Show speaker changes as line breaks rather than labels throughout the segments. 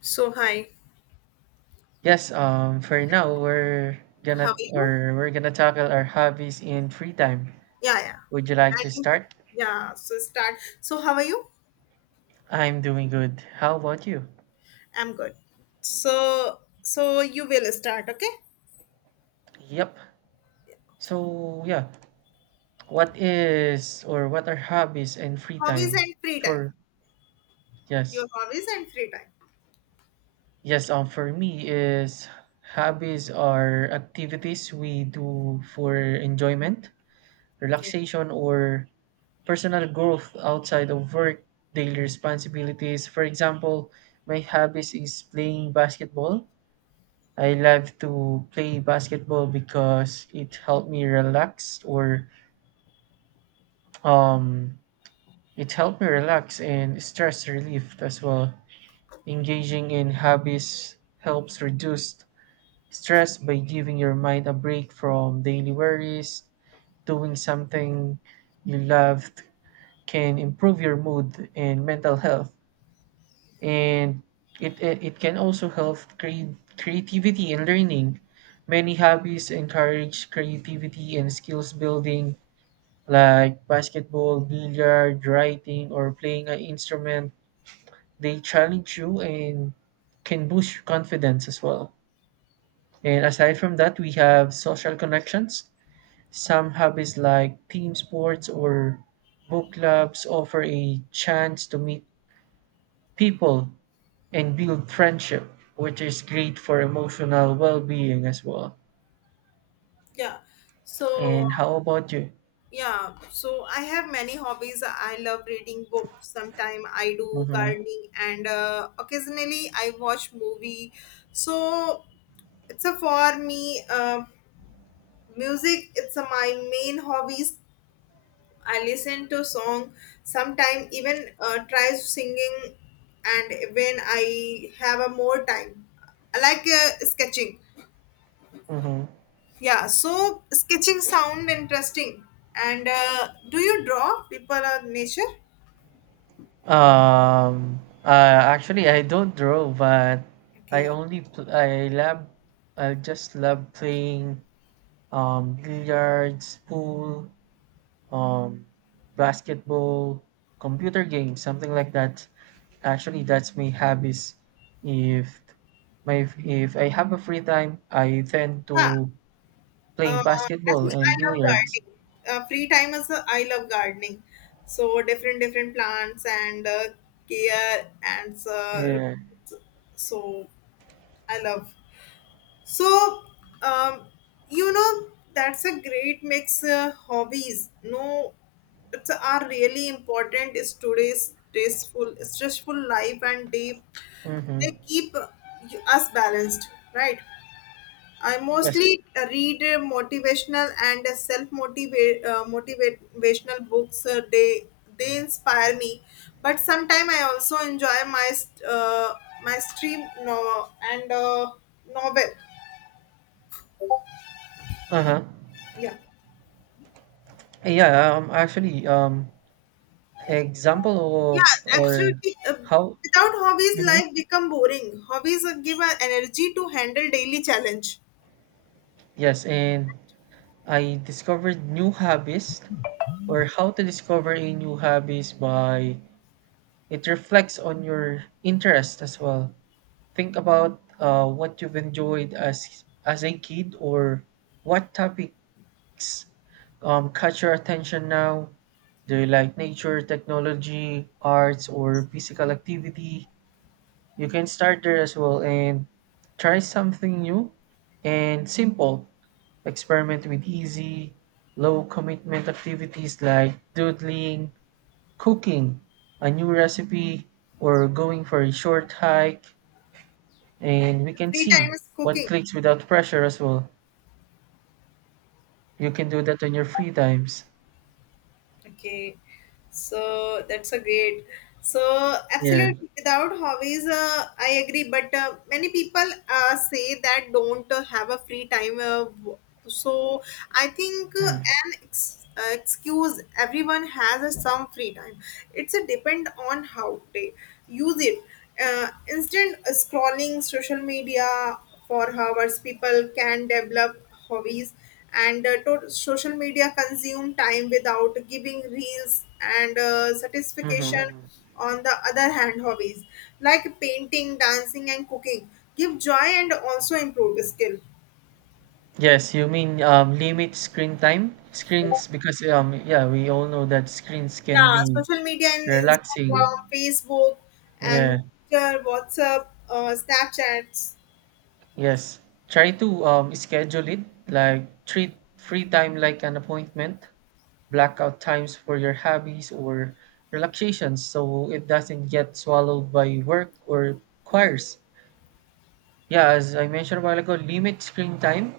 So hi,
Yes, for now we're
how
gonna
are you?
or we're gonna tackle our hobbies in free time.
Yeah, yeah.
Would you like to
And you?
start?
Yeah, so start. So how are you?
I'm doing good. How about you?
I'm good. So you will start, okay?
Yep. So yeah, what is or what are hobbies and free
Hobbies
time
and free time.
for? Yes.
Your hobbies and free time.
Yes, for me is hobbies are activities we do for enjoyment,
Okay.
relaxation, or personal growth outside of work, daily responsibilities. For example, my hobbies is playing basketball. I love to play basketball because it helped me relax or um it helped me relax and stress relief as well. Engaging in hobbies helps reduce stress by giving your mind a break from daily worries. Doing something you love can improve your mood and mental health. And it can also help create creativity and learning. Many hobbies encourage creativity and skills building, like basketball, billiard, writing, or playing an instrument. They challenge you and can boost confidence as well. And aside from that, we have social connections. Some hobbies like team sports or book clubs offer a chance to meet people and build friendship, which is great for emotional well-being as well.
Yeah. So
And how about you?
yeah, so I have many hobbies. I love reading books. Sometimes I do
Mm-hmm.
gardening and occasionally I watch movie. So it's a for me music. It's a, my main hobbies. I listen to song sometime even try singing, and when I have a more time I like sketching.
Mm-hmm.
Yeah, so sketching sound interesting, and do you draw people or nature?
Um, actually, I don't draw, but I
Okay.
only I love I just love playing billiards, pool, um, basketball, computer games, something like that. Actually, that's my hobbies. If my if I have a free time, I tend
Yeah,
to play
I
basketball
think I
and
love
billiards.
gardening. Free time is, I love gardening, so different plants and care and uh,
Yeah.
so I love. So, um, you know, that's a great mix. Hobbies, no, it's are really important. Is today's stressful life, and they
Mm-hmm.
they keep us balanced, right? I
Yes.
mostly read motivational and self motivate motivational books. They inspire me, but sometimes I also enjoy my stream no and novel.
Uh-huh.
Yeah.
Yeah, actually example
Yeah,
of or
absolutely.
how
Without hobbies,
hmm.
life become boring. Hobbies give an energy to handle daily challenge.
Yes, and I discovered new hobbies or how to discover a new hobbies by it reflects on your interest as well. Think about what you've enjoyed as a kid or what topics catch your attention now. Do you like nature, technology, arts, or physical activity? You can start there as well and try something new and simple. Experiment with easy, low commitment activities like doodling, cooking, a new recipe, or going for a short hike. And we can
Free time
see
is
what
cooking.
clicks without pressure as well. You can do that on your free times.
Okay, so that's a great. So
Yeah.
absolutely, without hobbies, I agree. But many people say that don't have a free time. So I think excuse everyone has a some free time. It's a depend on how they use it. Instant scrolling social media for hours, people can develop hobbies and social media consume time without giving reels and satisfaction.
Mm-hmm.
On the other hand, hobbies like painting, dancing and cooking give joy and also improve skill.
Yes, you mean limit screen time? Screens, because yeah, we all know that screens can
Yeah,
be
social media and Instagram,
relaxing.
Facebook
Yeah,
and Twitter, WhatsApp, Snapchats,
yes. Try to schedule it, like treat free time like an appointment, black out times for your hobbies or relaxations so it doesn't get swallowed by work or choirs. Yeah, as I mentioned a while ago, limit screen time.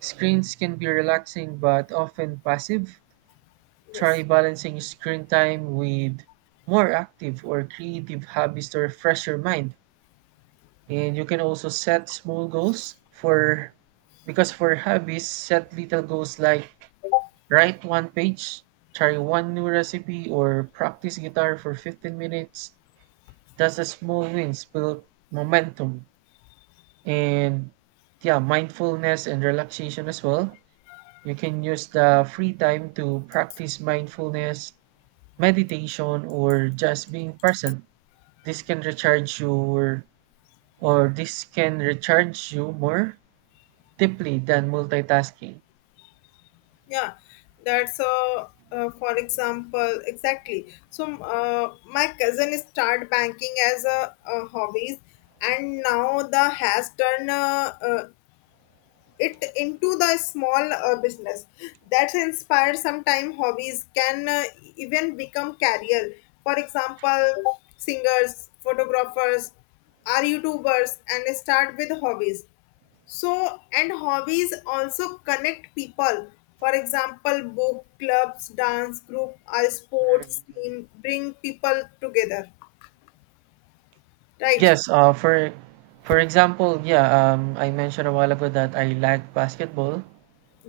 Screens can be relaxing but often passive. Try
yes.
balancing screen time with more active or creative hobbies to refresh your mind. And you can also set small goals for because for hobbies, set little goals like write one page, try one new recipe, or practice guitar for 15 minutes. That's a small wins build momentum. And yeah, mindfulness and relaxation as well. You can use the free time to practice mindfulness meditation or just being present. This can recharge you or this can recharge you more deeply than multitasking.
Yeah, that's for example, exactly. So my cousin started banking as a hobby, and now the has turned, it into the small business. That's inspired. Sometime hobbies can even become career, for example singers, photographers are youtubers and start with hobbies. So, and hobbies also connect people. For example, book clubs, dance group, our sports team bring people together, right?
Yes, for example, yeah, I mentioned a while ago that I like basketball.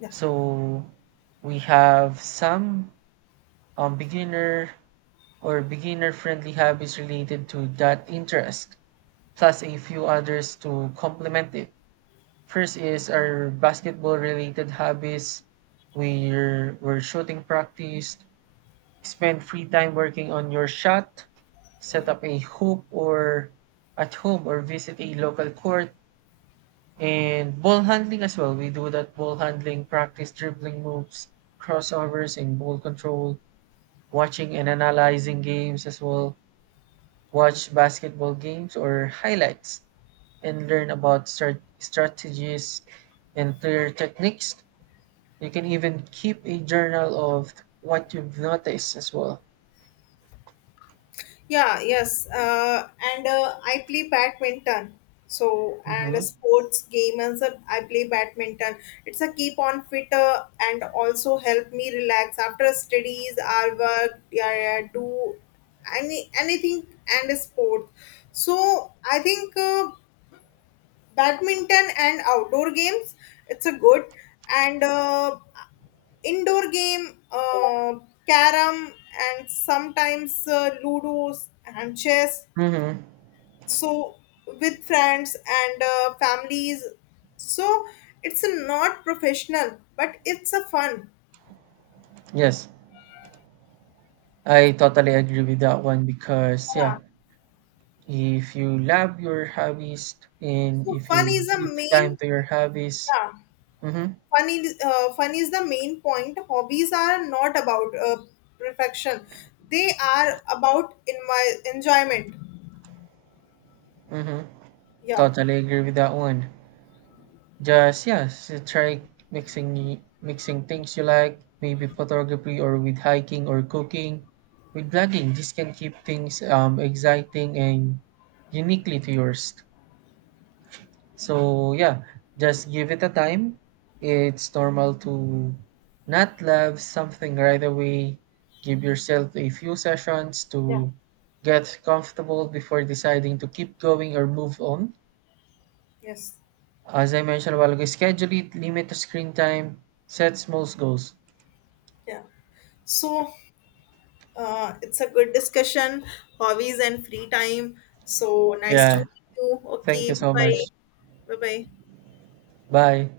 Yeah.
So we have some beginner or beginner-friendly hobbies related to that interest, plus a few others to complement it. First is our basketball related hobbies. We're shooting practice, spend free time working on your shot, set
Yeah.
up a hoop or at home or visit a local court, and ball handling as well. We do that ball handling, practice dribbling moves, crossovers, and ball control, watching and analyzing games as well, watch basketball games or highlights, and learn about strategies and player techniques. You can even keep a journal of what you've noticed as well.
Yeah, yes. And I play badminton. So, and a
Mhm.
sports game as a, I play badminton. It's a keep on fitter and also help me relax after studies, our work, yeah, yeah, do anything and a sport. So, I think badminton and outdoor games, it's a good and Indoor game, carom, and sometimes ludos and chess.
Mhm.
So with friends and families. So it's not professional, but it's a fun.
Yes. I totally agree with that one because yeah,
Yeah.
if you love your hobbies and
So
if
fun
you
is the
give time
main,
to your hobbies,
yeah.
mhm.
Fun is the main point. Hobbies are not about perfection; they are about in my enjoyment.
Mhm.
Yeah.
Totally agree with that one. Just yes, try mixing things you like, maybe photography or with hiking or cooking, with blogging. This can keep things exciting and uniquely to yours. So yeah, just give it a time. It's normal to not love something right away. Give yourself a few sessions
Yeah.
to get comfortable before deciding to keep going or move on.
Yes.
As I mentioned a while ago, schedule it, limit the screen time, set small goals.
Yeah. So it's a good discussion, hobbies and free time. So nice to
Yeah.
meet you.
Thank
Okay,
you
bye
so much.
bye. Bye bye.
Bye.